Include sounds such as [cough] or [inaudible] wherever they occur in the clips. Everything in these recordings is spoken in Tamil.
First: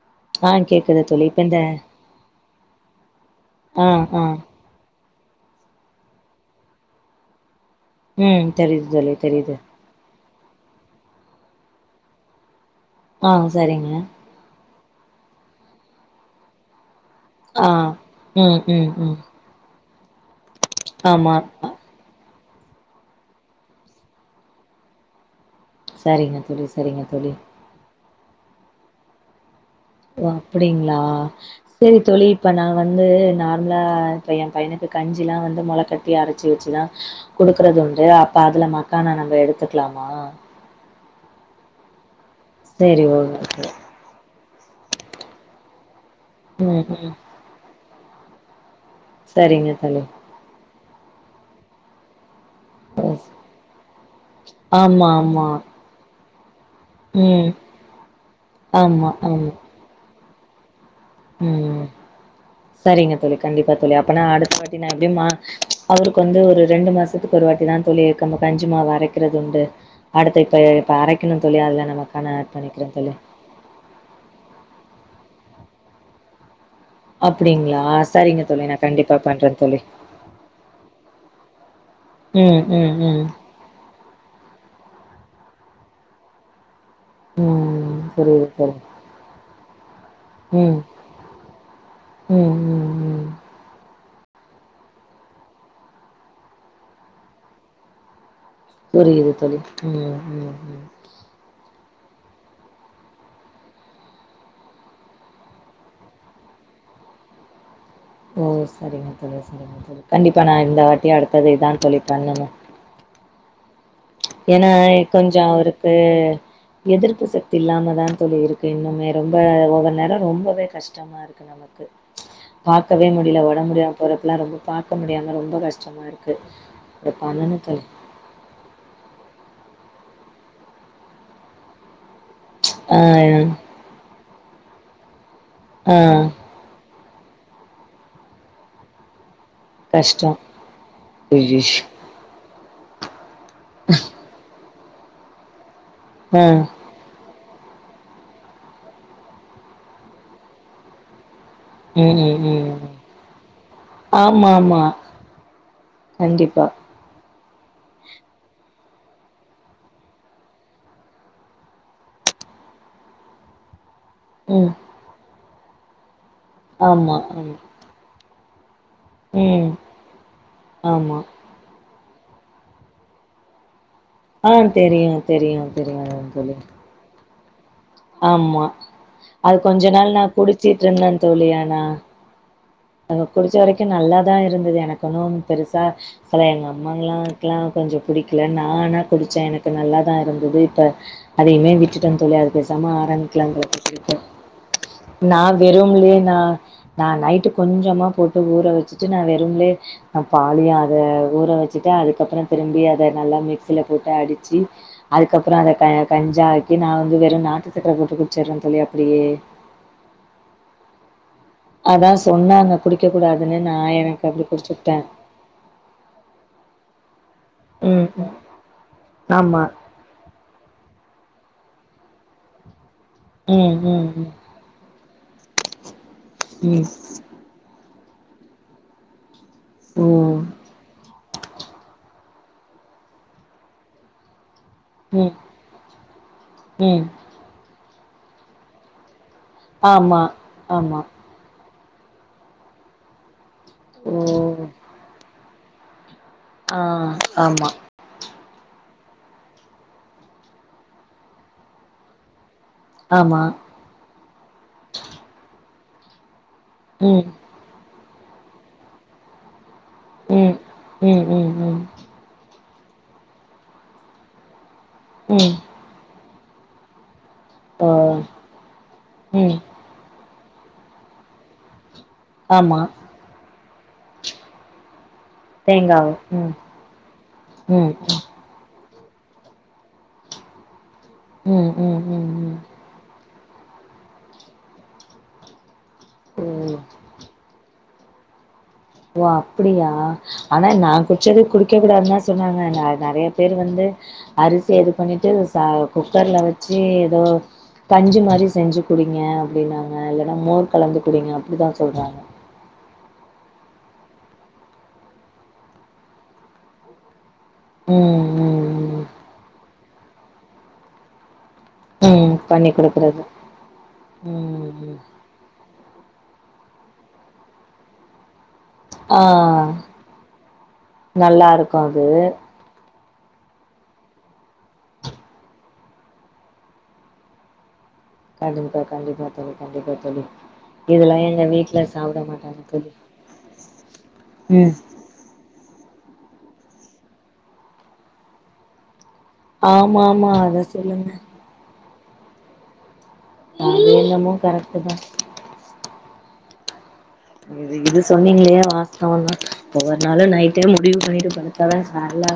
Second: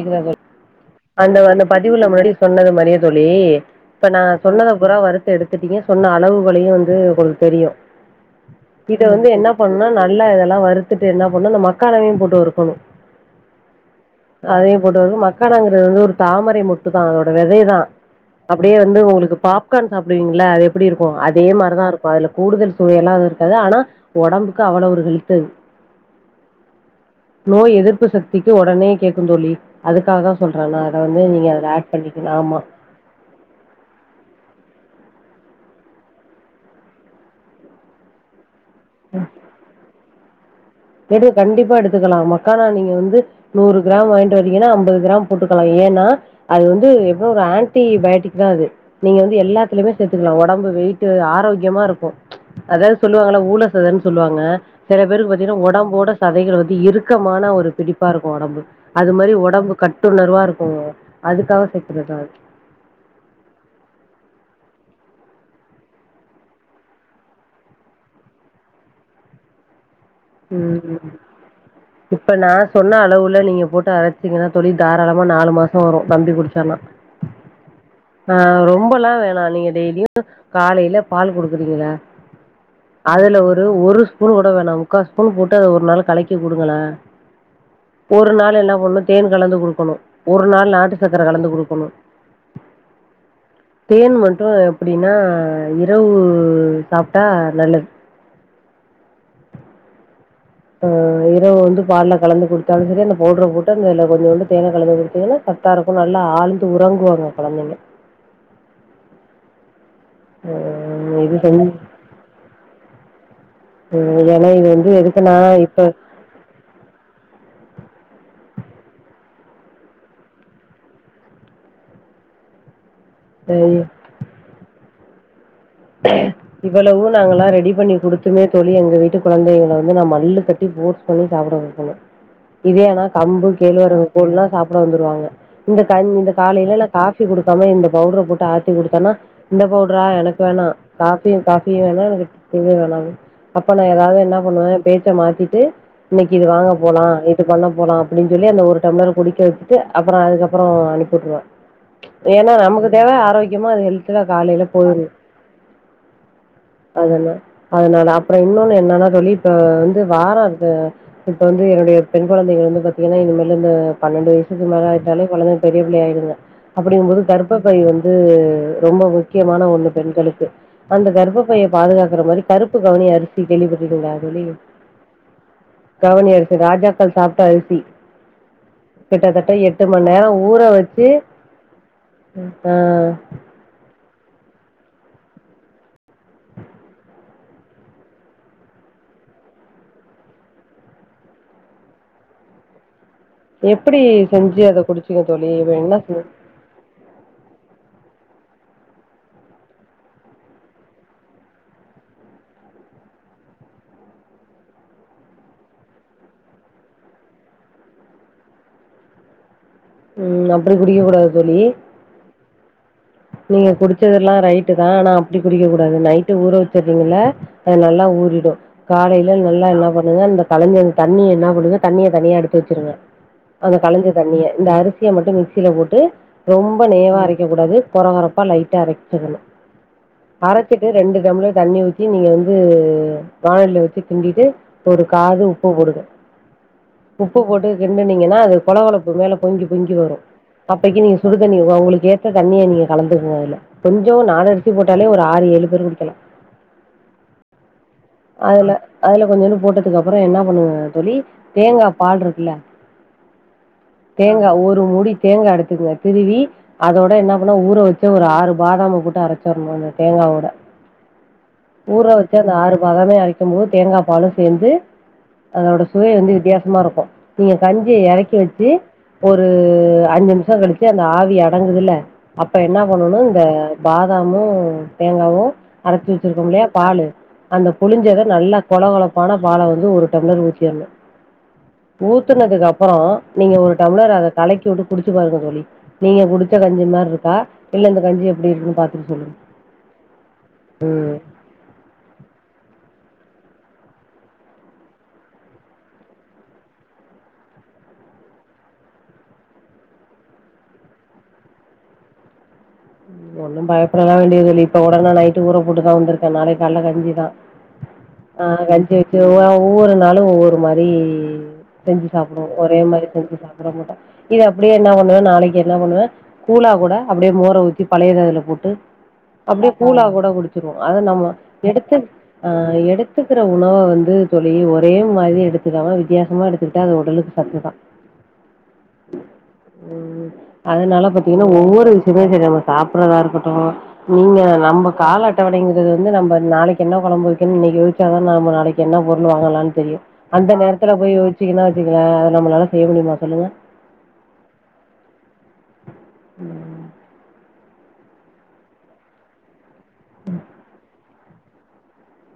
இருவது ஆ கே்கறது அந்த அந்த பதிவுல மாரி சொன்னது மாரியே தோழி ஆ இப்ப நா ஆ சொன்னத பூறா வரு எடுத்துட்டீங்க சொன்ன அளவுகளையு வந்து உங்குளுக்கு தெரியு ம் தெரியுது இத தோழி வந்து என்ன தெரியுது பண்ணோனா நல் நல்லா இதெல்லாம் வறுத்துட்டு என்ன பண்ணனோ இந்த மக்கானவையு போட்டு வறுக்கணு ஆ சரிங்க அதையு போட்டு வந்து மக்கானங்கிறது வந்து ஒரு தாமரை மொட்டு தா அந்த ஆ வெதைதா ம் அப்டியே ம் வந்து ம் உங்குளுக்கு பாப்கார்ன் சாப்பிடுவீங்கள அது எப்புடி இருக்கோ ஆமா அதே மாரிதா இருக் இப்ப அதுல கூடுதல் சுவையெல்லாது இருக்காது ஆனா ஒடம்புக்கு அவ்வளவு ஒரு ஹெல்த்து சரிங்க தோழி சரிங்க தோழி நோய் எதிர்ப்பு சக்திக்கு ஒடனே கேக்குந் தோழி ஓ அதுக்காகதா சொல்றே நா அத அப்டிங்களா வந்து நீங்க அத ஆட் சரி தோழி பண்ணிக்க இப்ப ஆமா நா வந்து நார்மலா இப்ப ஏ பையனுக்கு கஞ்சிலா வந்து மொள கட்டி அரச்சி வச்சு தா குடுக்கறது உண்டு அப்ப அதுல மக்கானா நம்ப எடுத்துக்கலாமா குடு கண்டிப்பா எடுத்துக்கலா மக்கானா நீங்க சரி வந்து ஓகே நூறு கிராம் வாங்கிட்டு வரீங்கன்னா அம்பது கிராம் போட்டுக்கலா ஏன்னா அது ம் வந்து ம் எதோ ஒரு ஆண்ட் டி பயோட்டிக்தா அது நீங்க வந்து சரிங்க எல்லாத்துலயுமே தோழி சேத்துக்கலா ஒடம்பு வெயிட்டு ஆரோக்கியமா இருக்கு அதாவது சொல்லுவாங்கல்ல ஊழ சதன்னு சொல்லுவாங்க செல ஆமா பேருக்கு ஆமா பாத்தீங்கன்னா ஒடம்போட சதைகள் வந்து இருக் ம் கமான ஒரு பிடிப்பா இருக்கும் ஒடம்பு அது ஆமா மாரி ஆமா ஒடம்பு கட்டுணர்வா இருக்குங்க ம் சரிங்க தோழி கண்டிப்பா தோழி அப்பனா அடுத்தவாட்டி நா எப்டியு மா அவருக்கு வந்து ஒரு ரெண்டு மாசத்துக்கு ஒரு வாட்டிதா தோழி கம்ம கஞ்சிமாவு அரைக்கிறதுண்டு அடுத்த இப்ப இப்ப ம் அரைக்கணு தோழி அதுல நா மக்கானா ஆட் பண்ணிக்கிற தோழி ஃபுல்லா நீங்க போட்டு அர ச்சிட்டீங்கன்னா தோழி தாராளமா நாலு மாச வரு தம்பி குடிச்சான்னா அப்டிங்களா ஆ சரிங்க தோழி நா ரொம்பல்லா கண்டிப்பா வேணா பண்றே நீங்க தோழி டெய்லியு காலையில பால் குடுக்குறீங்கல்ல ம் ம் ம் ஒரு ஒரு ஸ்பூன் கூட வேணா முக்காால் ஸ்பூன் போட்டு அத ஒரு நாள் கலக்கி குடுங்கள ம் ஒரு புரியுது நாள் என்ன தோழி பண்ணு தேன் கலந்து குடுக்கணு ஒரு நாள் ம் நாட்டு சக்கர கலந்து குடுக்கணு ம் ம் ம் தேன் மட்டு எப்டின்னா இரவு சாப்ட்டா நல்லது புரியுது தோழி ம் ம் ம் ஆ இரவு வந்து பால்ல கலந்து குடுத்தாலு சரி அந்த பவுட்ர போட்டு அந்தல கொஞ்சோண்டு தேன கலந்து குடுத்தீங்கன்னா கரெட் டா இருக்கு நல்லா ஆழ்ந்து உறங்குவாங்க கொழந்தைங்க ஓ சரிங்க தோழி சரிங்க தோழி கண்டிப்பா நா இந்தவாட்டி ம் இது அடுத்தது செஞ் இதா தோழி பண்ணணு [unintelligible] ஏன்னா கொஞ்ச எதுக்குன்னா அவருக்கு எதிர்ப்பு சக்தி இல்லாமதா தோழி இருக்கு இன்னுமே ரொம்ப ஒவ்வொரு நேர ரொம்பவே கஷ்டமா இருக்கு நமக் கு பாக்கவே மு டில ஒடம்பு இப்ப முடியாம போறப்பெல்லா ரொம்ப பாக்க முடியாம ரொம்ப கஷ்டமா இருக்கு அது பண்ணணு தோழி உண்மையே தோழி எங்க வீட்டு குழந்தைங்கள வந்து நா மல்லுக்கட்டி ஃபோர்ஸ் பண்ணி சாப்ட வக்கணு இதே ஆனா கம்பு ஆ கேள்வரகு கூழ்லா சாப்ட வந்துருவாங்க இந்த கஞ் இந்த ஆ காலையில நா காஃபி குடுக்காம இந்த பவுடர போட்டு ஆத்தி குடுத்தேன்னா இந்த பவுடரா கஷ்டோ எனக்கு வேணா காஃபியு காஃபியு ஐயையோ [unintelligible] எனக்கு தெளிவா வேணாணுங் அப்ப நா ஏதாவது என்ன பண்ணுவ பேச்ச மாத்திட்டு இன்னைக்கு இது ஆ வாங்கப் போலா இது பண்ண போலா அப்டின்னு சொல்லி அந்த ஒரு டம்ளர குடிக்க வச்சுட்டு அப்புற அதுக்கப்புற அனுப்பிட்டுருவ ம் ம் ஏன்னா ம் நமக்கு ம். தேவ ஆரோக்கியமா அது ஹெல்த்டா ஆமா காலையில ஆமா போவுது கண்டிப்பா அதன அதனால அப்புற இன்னொன்னு என்னன்னா தோழி இப்ப வந்து வார அது இப்ப வந்து என்னுடைய பெண் கொழந்தைகள் வந்து பாத்தீங்கன்னா இனிமேலு இந்த பன்னெண்டு வயசுக்கு ம் மேல ஆயிட்டாலே கொழந்தை பெரிய புள்ள ஆயிருங்க ஆமா அப்டிங்கும்போது ஆமா கர்பப்பை வந்து ரொம்ப முக்கியமான ம் ஒன்னு பெண்களுக்கு அந்த ஆமா கர்ப்பப் பைய பாதுகாக்கற மாரி கருப்புக் கவனி அரிசி கேள்விப்பட்டிருக்கீங்களா தோழி ஆ தெரியு தெரியு தெரியு கவனி தோழி அரிசு ராஜாக்கள் சாப்ட்ட அரிசி ஆமா கிட்டத்தட்ட அது எட்டு கொஞ்ச நாள் நா மண்நேர ஊற குடிச்சிட்டு வச்சு இருந்தே ம் ஆ நாங்க குடிச்ச வரைக்கு நல்லாதா இருந்தது எனக்கு ஒன்னும் பெருசா செல எங்க அம்மாங்கல்லாக்கெல்லா கொஞ்ச புடிக்கல நா ஆனா குடிச்சே எனக்கு நல்லாதா இருந்தது இப்ப அதையுமே விட்டுட்டன் தோழி அது பேசாம ஆரம் பிக்கலா இப்ப எப்படி குடிக்க செஞ்சு அத குடிச்சீங்க நா தோழி என்ன வெறும்லே செ- நா நா நைட்டுக் கொஞ்சமாக போட்டு ஊற வச்சுட்டு நா வெறும்லே நா பாலயும் அத ஊற வச்சுட்டு அதுக்கப்புறம் திரும்பி அத நல்லா மிக்சில போட்டு அடிச்சு அதுக்கப்புறம் அத க கஞ்சாக்கி நா வந்து வெறும் நாட்டுச்சக்கர போட்டு குடிச்சிறே தோழி அப்டியே ம் அப்டி குடிக்க கூடாது தோழி அதான் சொன்னாங்க குடிக்க கூடாதுன்னு நீங்க நா எனக்கு குடிச்சதெல்லா அப்டி ரைட்டு தா குடிச்சுட்டே ஆனா அப்டி குடிக்க கூடாது நைட்டு ஊற வச்சிருங்கள்ல அது நல்லா ம் ம் ஊறிடும் காலையில ஆமா நல்லா என்ன பண்ணுங்க அந்த கலைஞ்ச அந்த தண்ணிய என்ன பண்ணுங்க தண்ணிய தனியா எடுத்து வச்சிருங்க அந்த ம் கலைஞ்ச ம் தண்ணிய இந்த அரிசிய மட்டும் மிக்சியில போட்டு ரொம்ப ம் நேவா அரைக்கக் கூடாது கொற கொறப்பா லைட்டா அரைச்சுக்கணு ஓ அரைச்சிட்டு ரெண்டு டம்ளர் தண்ணி ஊத்தி நீங்க வந்து வானையில வச்சு கிண்டிட்டு ஒரு ம் ம் காது உப்பு போடுங்க ம் உப்பு போட்டு கிண்டுனீங்கன்னா அது கொழ கொழப்பு மேல பொங்கி பொங்கி ஆமா வரும் ஆமா அப்பைக்கு நீங்க சுடுதண்ணி உங்களுக்கு ஏத்த தண்ணிய நீங்க கலந்துக்கனு அதுல கொஞ்சோ ஓ நாளு அரிசி போட்டாலே ஒரு ஆறு ஏழு பேர் குடிக்கலா ஆ ஆமா அதுல அதுல கொஞ்சோண்டு போட்டதுக்கப்புறம் என்ன பண்ணுங்க தோழி தேங்கா பால் இருக்குல்ல ஆமா தேங்கா ஒரு மூடி தேங்கா எடுத்துக்குங்க திருவி அதோட ம் என்ன பண்ண ஊற வச்சு ஒரு ஆறு பாதாம போட்டு அரைச்சரணும் அந்த தேங்காவோட ம் ம் ம் ம் ஊற வச்சு அந்த ஆறு பாதமே அரைக்கும் போது தேங்கா பாலும் சேர்ந்து உம் அதோட சுவை வந்து வித்தியாசமா இருக்கும் நீங்க ஓ கஞ்சிய இறக்கி வச்சு ஒரு ம் அஞ்சு நிமிஷம் கழிச்சு அந்த ஆவி அடங்குதுல அப்ப ஆமா என்ன பண்ணனு இந்த பாதாமும் தேங்காவும் அரைச்சு தேங்காவு வச்சிருக்கோ ம் இல்லையா பாலு அந்த ம் ம் புழிஞ்சத நல்ல கொழ கொழப்பான பால வந்து ஒரு டம்ளர் ஊத்திரணும் உம் உம் ஊத்துனதுக்கு அப்புறம் நீங்க ஒரு டம்ளர் அத கலக்கி விட்டு குடிச்சு பாருங்க தோழி நீங்க குடிச்ச ஓ கஞ்சி மாரி இருக்கா இல்ல இந்த கஞ்சி எப்டி இருக்குன்னு பாரு ஓ அப்படியா ஆனா நா குடிச்சது குடு வைக்க கூடாது தா சொன்னாங்க நிறைய பேர் வந்து அரிசி எது பண்ணிட்டு ச குக்கர்ல வச்சு எதோ கஞ்சி மாரி செஞ்சு குடிங்க அப்படின்னாங்க இல்லன்னா மோர் கலந்து குடிங்க அப்படிதா சொல்றாங்க ஒன்னும் பயப்படலா வேண்டியதில்ல இப்ப கூட நா நைட்டு ஊர போட்டுதா வந்துருக்கே நாளைக்கு காலையில கஞ்சிதா ம் ஆ கஞ்சி ம் ம் வச்சு ஒவ்வொரு நாளும் ஒவ்வொரு மாரி செஞ்சு ம் சாப்புடுவோ பண்ணி ஒரே மாரி குடுக்குறது செஞ்சி சாப்ட மாட்டோ இத ம் அப்படியே என்ன ம் பண்ணுவ நாளைக்கு என்ன பண்ணுவ கூழா கூட அப்படியே மோர ஊத்தி பழையத அதுல போட்டு ஆ அப்டியே கூழா கூட குடிச்சிருவோ அத நம்ம நல்லா இருக்கு எடுத்து அது ஆ எடுத்துக்குற உணவ வந்து தோழி ஒரே மாரி எடுத்துக்காமா வித்தியாசமா எடுத்துக்கிட்டா அது உடலுக்கு சத்து தா கண்டிப்பா கண்டிப்பா தோழி கண்டிப்பா தோழி ம் இதெல்லா எங்க வீட்ல சாப்ட மாட்டாங்க தோழி சாப்ட்றதா இருக்கட்டும் நீங்க ம் நம்ம கால அட்டவணைங்கிறது வந்து நம்ம நாளைக்கு என்ன குழம்பு வைக்கனு இன்னைக்கு யோசிச்சா தா நாம நாளைக்கு என்ன பொருள் வாங்கலான்னு தெரியு ஆமா ஆமா அந்த அத நேரத்துல சொல்லுங்க போய் வெச்சுகுனா வெச்சிகங்க நம்மளால செய்ய முடியுமா சொல்லு அது என்னமோ கரெக்ட்டு தா இது இது சொன்னீங்களே வாஸ்தவோ தா ஒவ்வொரு நாளு நைட்டே முடிவு பண்ணிட்டு படுத் அப்ப தா கால்ல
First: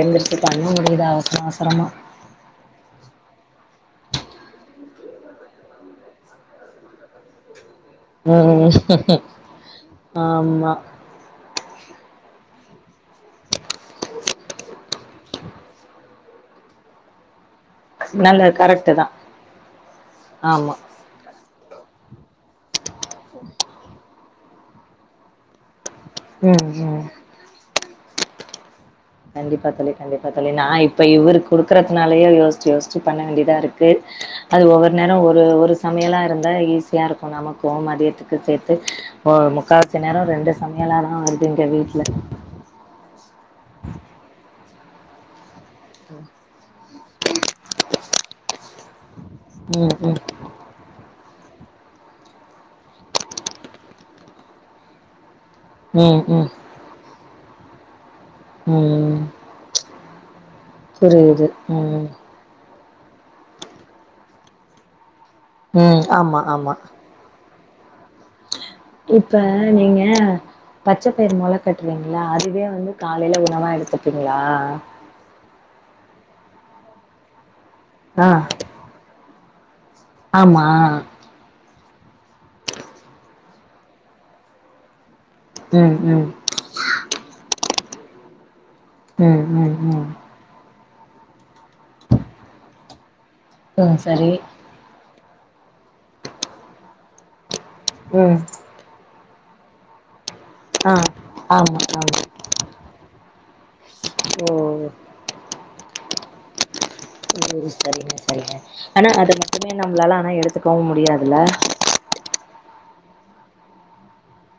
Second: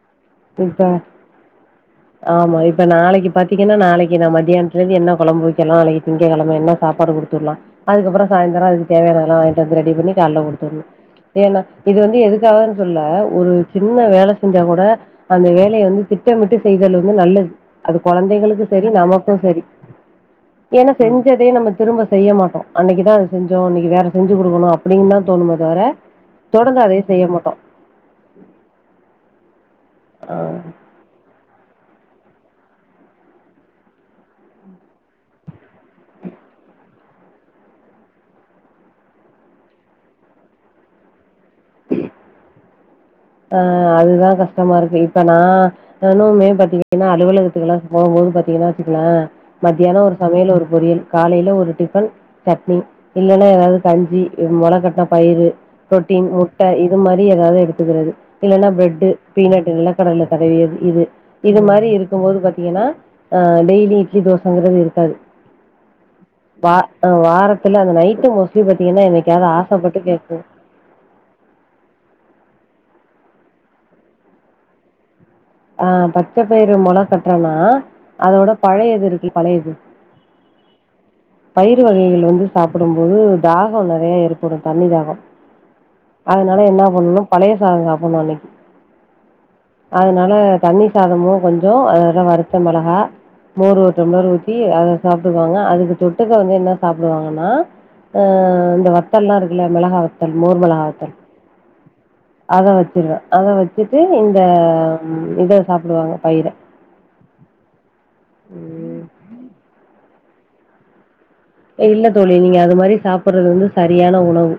எழுந்திருச்சி பண்ண இப்ப முடியுது அவசர அவசரமா ஆமா இப்ப நாளைக்கு பாத்தீங்கன்னா நாளைக்கு நா மத்தியானத்துலருந்து என்ன கொழம்பு வெக்கலா நாளைக்கு திங்கெழம என்ன சாப்பாடு கூடுக் கொடுத்துவுட்லா அதுக்கப்புறோ சாயந்தரோ அதுக்கு ம் தேவானது எல்லா வாங்கிட்டு வந்து ரெடி பண்ணி கால்ல ஆமா குடுத்துவுட்னு ஏன்னா இது வந்து எதுக்காகனு சொல்ல ஒரு சின்ன வேல செஞ்சா கூட அந்த வேலைய வந்து திட்டமிட்டு செய்தல் வந்து நல்லது அது நல்ல கொழந்தைகளுக்கு செரி கரெக்ட்டு தா நமக்கு செரி ஆமா எனக் செஞ்சதே நம்ம திரும்ப செய்ய மாட்டோ அன்னைக்குதா அது செஞ்சோ இன்னைக்கு வேற செஞ்சு குடுக்கணு அப்டின்னு தா தோணுமே தவர ம் தொடர்ந்து அதையே ம் செய்ய மாட்டோ கண்டிப்பா தோழி கண்டிப்பா தோழி நா இப்ப இவருக் குடுக்கறத்துனாலயே யோசிச்சி யோசிச்சி பண்ண வேண்டிதா இருக்கு அது ஒவ்வொரு நேரோ ஒரு ஒரு சமையலா இருந்தா ஈஸியா இருக்கு நா நமக்கு மதியத்துக்கு சேத்து ஒ முக்கா வாசி நேரோ ரெண்டு சமையலாதா வருது எங்க வீட்ல ஆ அதுதா கஷ்டமா இருக்கு இப்ப நா நானுமே பாத்திங்க ஏன்னா அலுவலகத்துக்கெல்லா போகும்போது பாத்தீங்கன்னா வெச்சுக்களே ம் மத்தியானோ ஒரு சமையலு ஒரு பொரியல் காலையில ஒரு டிஃபன் சட்னி இல்லன்னா ஏதாது கஞ்சி மொள கட்டின பயிரு ம் ம் புரோட்டீன் ம் முட்ட இது மாரி ஏதாது எடுத்துக்கறது இல்லன்னா பிரெட்டு ம் பீனட் நிலகடல தடவியது இது புரியுது இது மாரி ம் இருக்கும் போது பாத்தீங்கன்னா ஆ டெய்லி இட்லி தோசங்கறது இருக்காது ம் ஆமா ஆமா ஆ வாரத்துல அந்த நைட்டு மோஸ்லி பாத்தீங்கன்னா என்னைக்காது ஆசைப்பட்டு கேக்கு பச்சப்பயிர் மொள கட்றிங்களா அதுவே வந்து காலையில உணவா எடுத்துப்பிங்களா ஆ பச்ச பயிறு மொள கட்டுறனா ஆ அதோட பழைய இது இருக்குல பழைய இது ஆமா பயிறு வகைகள் வந்து சாப்புடும் போது தாகம் நறைய ஏற்படு தண்ணி தாகோ ம் ம் அதனால என்னா பண்ணனு பழைய சாதோ சாப்புட்னு அன்னைக்கு ம் ம் ம் அதனால தண்ணி சாதமு கொஞ்சோ அதல வருத்த மிளகா மோர் ஒரு ம் டம்ளர் சரி ஊத்தி அத சாப்புடுவாங்க அதுக்கு தொட்டுக்க வந்து என்ன சாப்புடுவாங்கன்னா அ ம் இந்த வத்த வத்தல்லா இருக்குல மிளகா ஆ மோர்மெளகாவத்தல் ஆமா ஆமா அத வெச்சிருவே அத வெச்சிட்டு இந்த ஓ ம் இத சாப்புடுவாங்க பயிர ஒ சரிங்க சரிங்க ம் ஆனா அது மட்டுமே நம்மளால ஆனா எடுத்துக்கவு முடியாதுல இல்ல தோழி நீங்க அது மாரி சாப்புட்றது வந்து சரியான உணவு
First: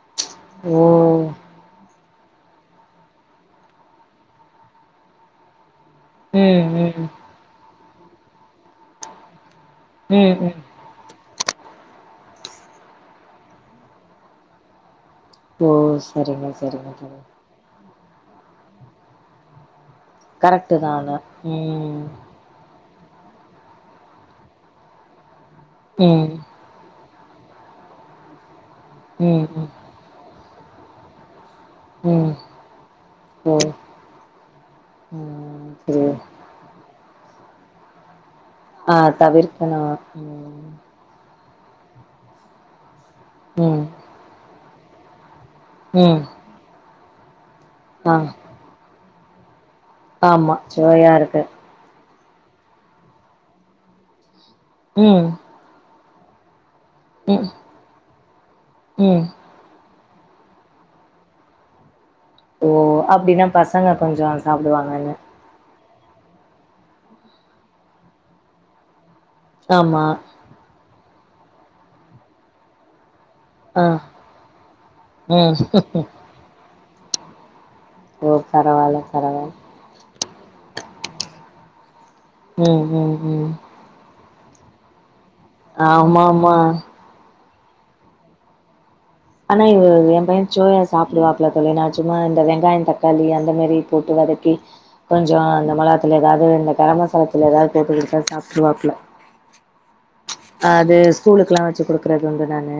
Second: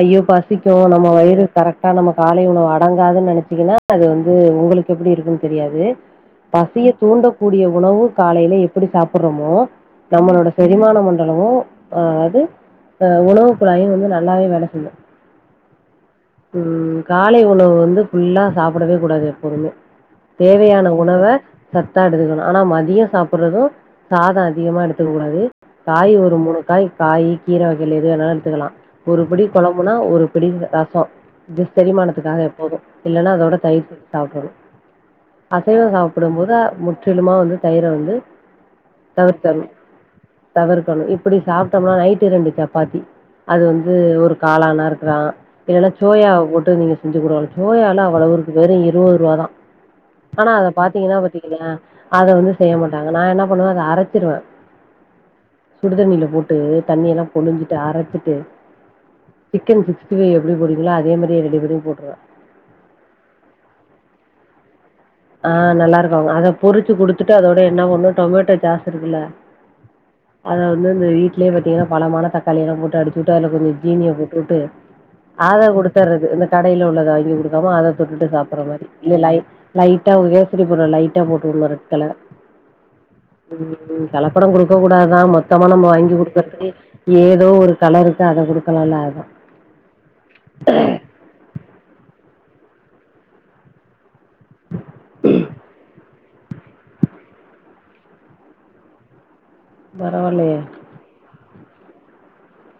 ஐயோ பசிக்கு ஓ நம்ம வயிறு கரெக்டா நம்ம காலை உணவு அடங்காதுன்னு நெனைச்சீங்கன்னா அது வந்து உங்களுக்கு எப்டி இருக்குன்னு தெரியாது ம் பசிய ம் தூண்டக்கூடிய உணவு காலையில எப்படி சாப்புட்றமோ ம் நம்மளோட ம் செரிமானம் வந் அளவு அ அதாது அ உணவு குழாயு வந்து நல்லாவே வேல செய்யு ஓ சரிங்க சரிங்க ம் சரிங்க காலை உணவு வந்து ஃபுல்லா சாப்புடவே கூடாது எப்போவுமே கரெக்ட்டு தேவையான தா ஆனா உணவ சத்தா ம் எடுத்துக்கனு ஆனா மதியோ சாப்புட்றதோ சாதோ அதிகமா எடுத்துக்கக்க கூடாது காய் ஒரு ம் மூணு காய் காயி கீர வகையில எது வோணாலு எடுத்துக்கலா ம் ஒருபடி ம் கொழம்பு னா ஒரு புடி ரசோ ம் செரிமானத்துக்காக எப்போது இல்லன்னா ஓ அதோட தயிர் சோறு சாப்புட்றனு ம் அசைவோ சரி சாப்புடும் போது முற்றிலுமா வந்து தயிர வந்து ஆ தவிர்த்தர்ணு தவிர்க்கணு ம் தவிர்க்கணு இப்டி சாப்ட்டமா நைட்டு ரெண்டு சப்பாத்தி அது ம் வந்து ஒரு காளானா இருக்கலா இல்லன்னா ம் சோயாவ் போட்டு நீங்க செஞ்சு கூட [unintelligible] சோயால்லா ஆ அவ்வளவ் இருக்கு வெறு இருவத்ருவா தா ஆனா ஆமா அத சுவையா பாத்தீங்கனா இருக்கு பாத்துக்கங்ளே அத வந்து செய்ய மாட்டாங்க நா என்ன பண்ணுவ அத அரச்சிருவே ம் சுடுதண்ணில போட்டு தண்ணியெல்லா ம் புழிஞ்சிட்டு அரச்சிட்டு ம் சிக்கன் சிக்ஸ்டி ஃபை எப்டி போடுவீங்ளோ அதே மாரியே ரெடி பண்ணி போட்ருவே ஓ அப்டினா பசங்க கொஞ்சோ சாப்டுவாங்கன்னு ஆ நல்லாருக்கு அத பொரிச்சு குடுத்துட்டு அதோட என்ன பண்ணு டொமேட்டோ சாஸ் இருக்குல்ல ஆமா அத வந்து இந்த வீட்லயே பாத்தீங்கனா பழமான தக்காளி எல்லா போட்டு அடிச்சு போட்டு அதுல கொஞ்சோ ஆ ஜீனிய போட்டுவுட்டு ம் அத குடுத்தர்றது இந்த கடைல உள்ளத வாங்கி குடுக்காம அத தொட்டுட்டு ஓ சாப்பட்ற மாரி பரவால்ல இதுல லை பரவால்ல லைட்டா ஒரு கேசரி பவுடர லைட்டா போட்டுவுட்ணு ரெட் கலர் ம் ம் ம் ம் கலப்படோ குடுக்க கூடாதா மொத்தமா நம்ம வாங்கி ஆமாமா குடுக்கறத்துக்கு ஏதோ ஒரு கலருக்கு அத குடுக்கலால்ல அதா ஆனா இவ எம்பைய சோயா சாப்டுவா இல்ல தோழி நா சும்மா இந்த வெங்காயோ தக்காளி அந்த மாரி போட்டு வதக்கி கொஞ்சோ அந்த மொளகா தூளு எதாவ்து இந்த கர மசாலா தூளு எதாவ்து போட்டு குடுத்தா சாப்ட்ருவாப்ல பரவால்லையே அது ஸ்கூலுக்கெல்லா வெச்சு குடுக்கறது வந்து நானு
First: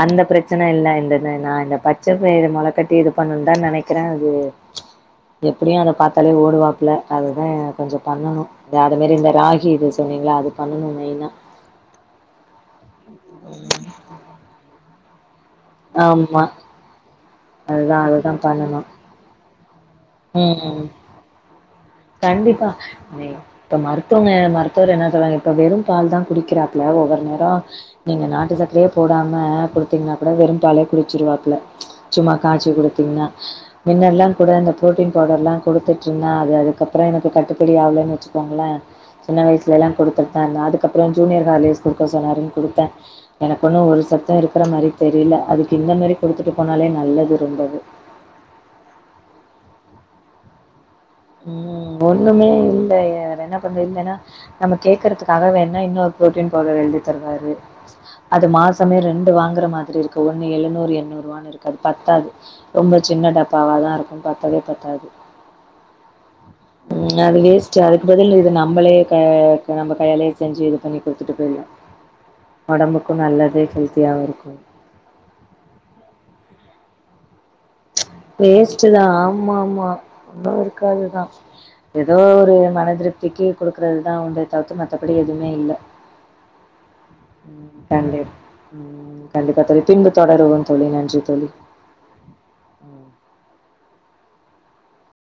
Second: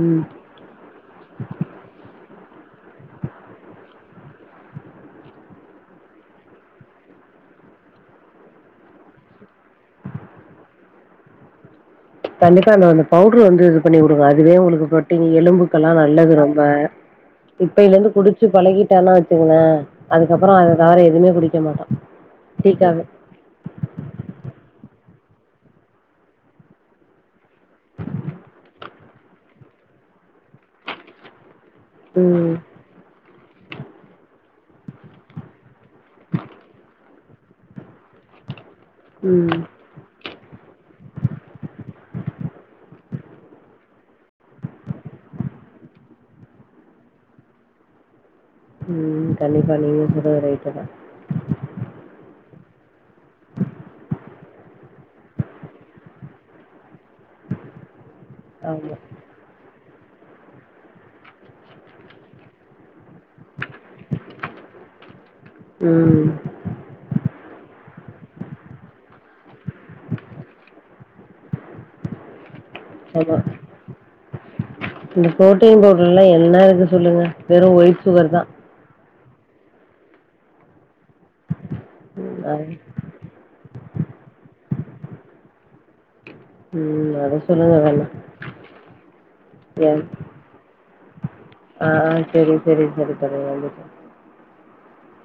ம் அந்த பிரச் சனை எல்லா இருந்துது நா இந்த பச்சப்பயிரு மொளக்கட்டி இது பண்ணுன் தா நெனைக்கறே அது எப்டியு அத பாத்தாலே ஓடுவாப்ல அது தா எனக் கொஞ்சோ பண்ணனு இல்ல அது மாரி இந்த ராகி இது சொன்னீங்கல்ல அது பண்ணனு மெயின்னா கண்டிப்பா அந்த அந்த பவுட்ரு வந்து இது பண்ணி உடுங்க அதுவே உங்களுக்கு ப்ரோட்டீன் எலும்பு க்கல்லா நல்லது ஆமா ரொம்ப அதுதா இப்பைலர்ந்து அதுதா குடிச்சு பண்ணணு பழகிட்டானா வெச்சுக்கங்ளே அதுக்கப்றோ ம் அது ம் தவர எதுமே குடிக்க மாட்டா கண்டிப்பா டீ காஃபி தோழி இப்ப மருத்துவங்க மருத்துவர் என்ன சொல்றாங்க இப்ப வெறும் பால் தா குடிக்கிறாப்ல ஒவ்வொரு நேரோ நீங்க நாட்டு சக்கரையே போடாம குடுத்தீங்னா கூட வெறும் பாலே குடிச்சிருவாப்ல சும்மா ம் காச்சி குடுத்தீங்னா மின்னல்லா கூட இந்த ப்ரோட்டீன் பவுடர்லா குடுத்துட் ருந்தே அது அதுக்கப்றோ எனக்கு கட்டுப்படி ஆவலன் வெச்சுக்கோங்ளே சின்ன ம் வயசுல எல்லா குடுத் தே நா அதுக்கப்றோ ஜூனியர் ஹார்லிக்ஸ் குடுக்க சொன்னாருன் குடுத்தே எனக்கு ஒன்னு ஒரு சத்து இருக்கற மாரி தெரியில அதுக்கு இந்த மாரி குடுத்துட்டு போனாலே நல்லது ரொம்பவு ம் கண்டிப்பா நீங்க சொல்றது ரைட்டு தா ம் ஒன்னுமே இல்லையே வேற என்ன பண்றது இல்லன்னா நம்ம கேக்கறதுக்காக வேணா இன்னோரு ப்ரோட்டீன் பவுடரு எழுதி தருவாரு அது மாசமே ஆமா ரெண்டு வாங்கற மாதிரி இருக்கு ஒன்னு எழுநூறு, எண்ணூர்ரூவானுருக்கு அது பத்தாது ரொம்ப சின்ன டப்பாவா தா இருக்கு பத்தவே பத்தாது ம் ம் அது வேஸ்ட்டு அதுக்கு பதில் இது நம்மளே கே க நம்ம கையாலே செஞ்சு இது பண்ணி குடுத்துட்டு போயிர்லா [inaudible] ஒடம்புக்கு ஆமா. நல்லது ஹெல்த்தியாவு இருக்கு இந்த ப்ரோட்டீன் பவுடர்லா என்ன இருக்கு சொல்லுங்க வெறு ஒயிட் சுகர் தான் ஆமா ஆமா ரொம்ப இருக்காதுதான் ஏதோ ம். ஒரு அது மனதிரு க்கி கொடுக்குறது தான் உன்றை தவ்த்து மத்தபடி எதுவுமே இல்லை ம் சொல்லுங்க வேணா. கண்டி உம் கண்டிப்பா தோழி பின்பு தொடருவோம் தோழி நன்றி தோழி ஆஹ் ஆஹ் சரி சரி ம். சரி சரி தோழி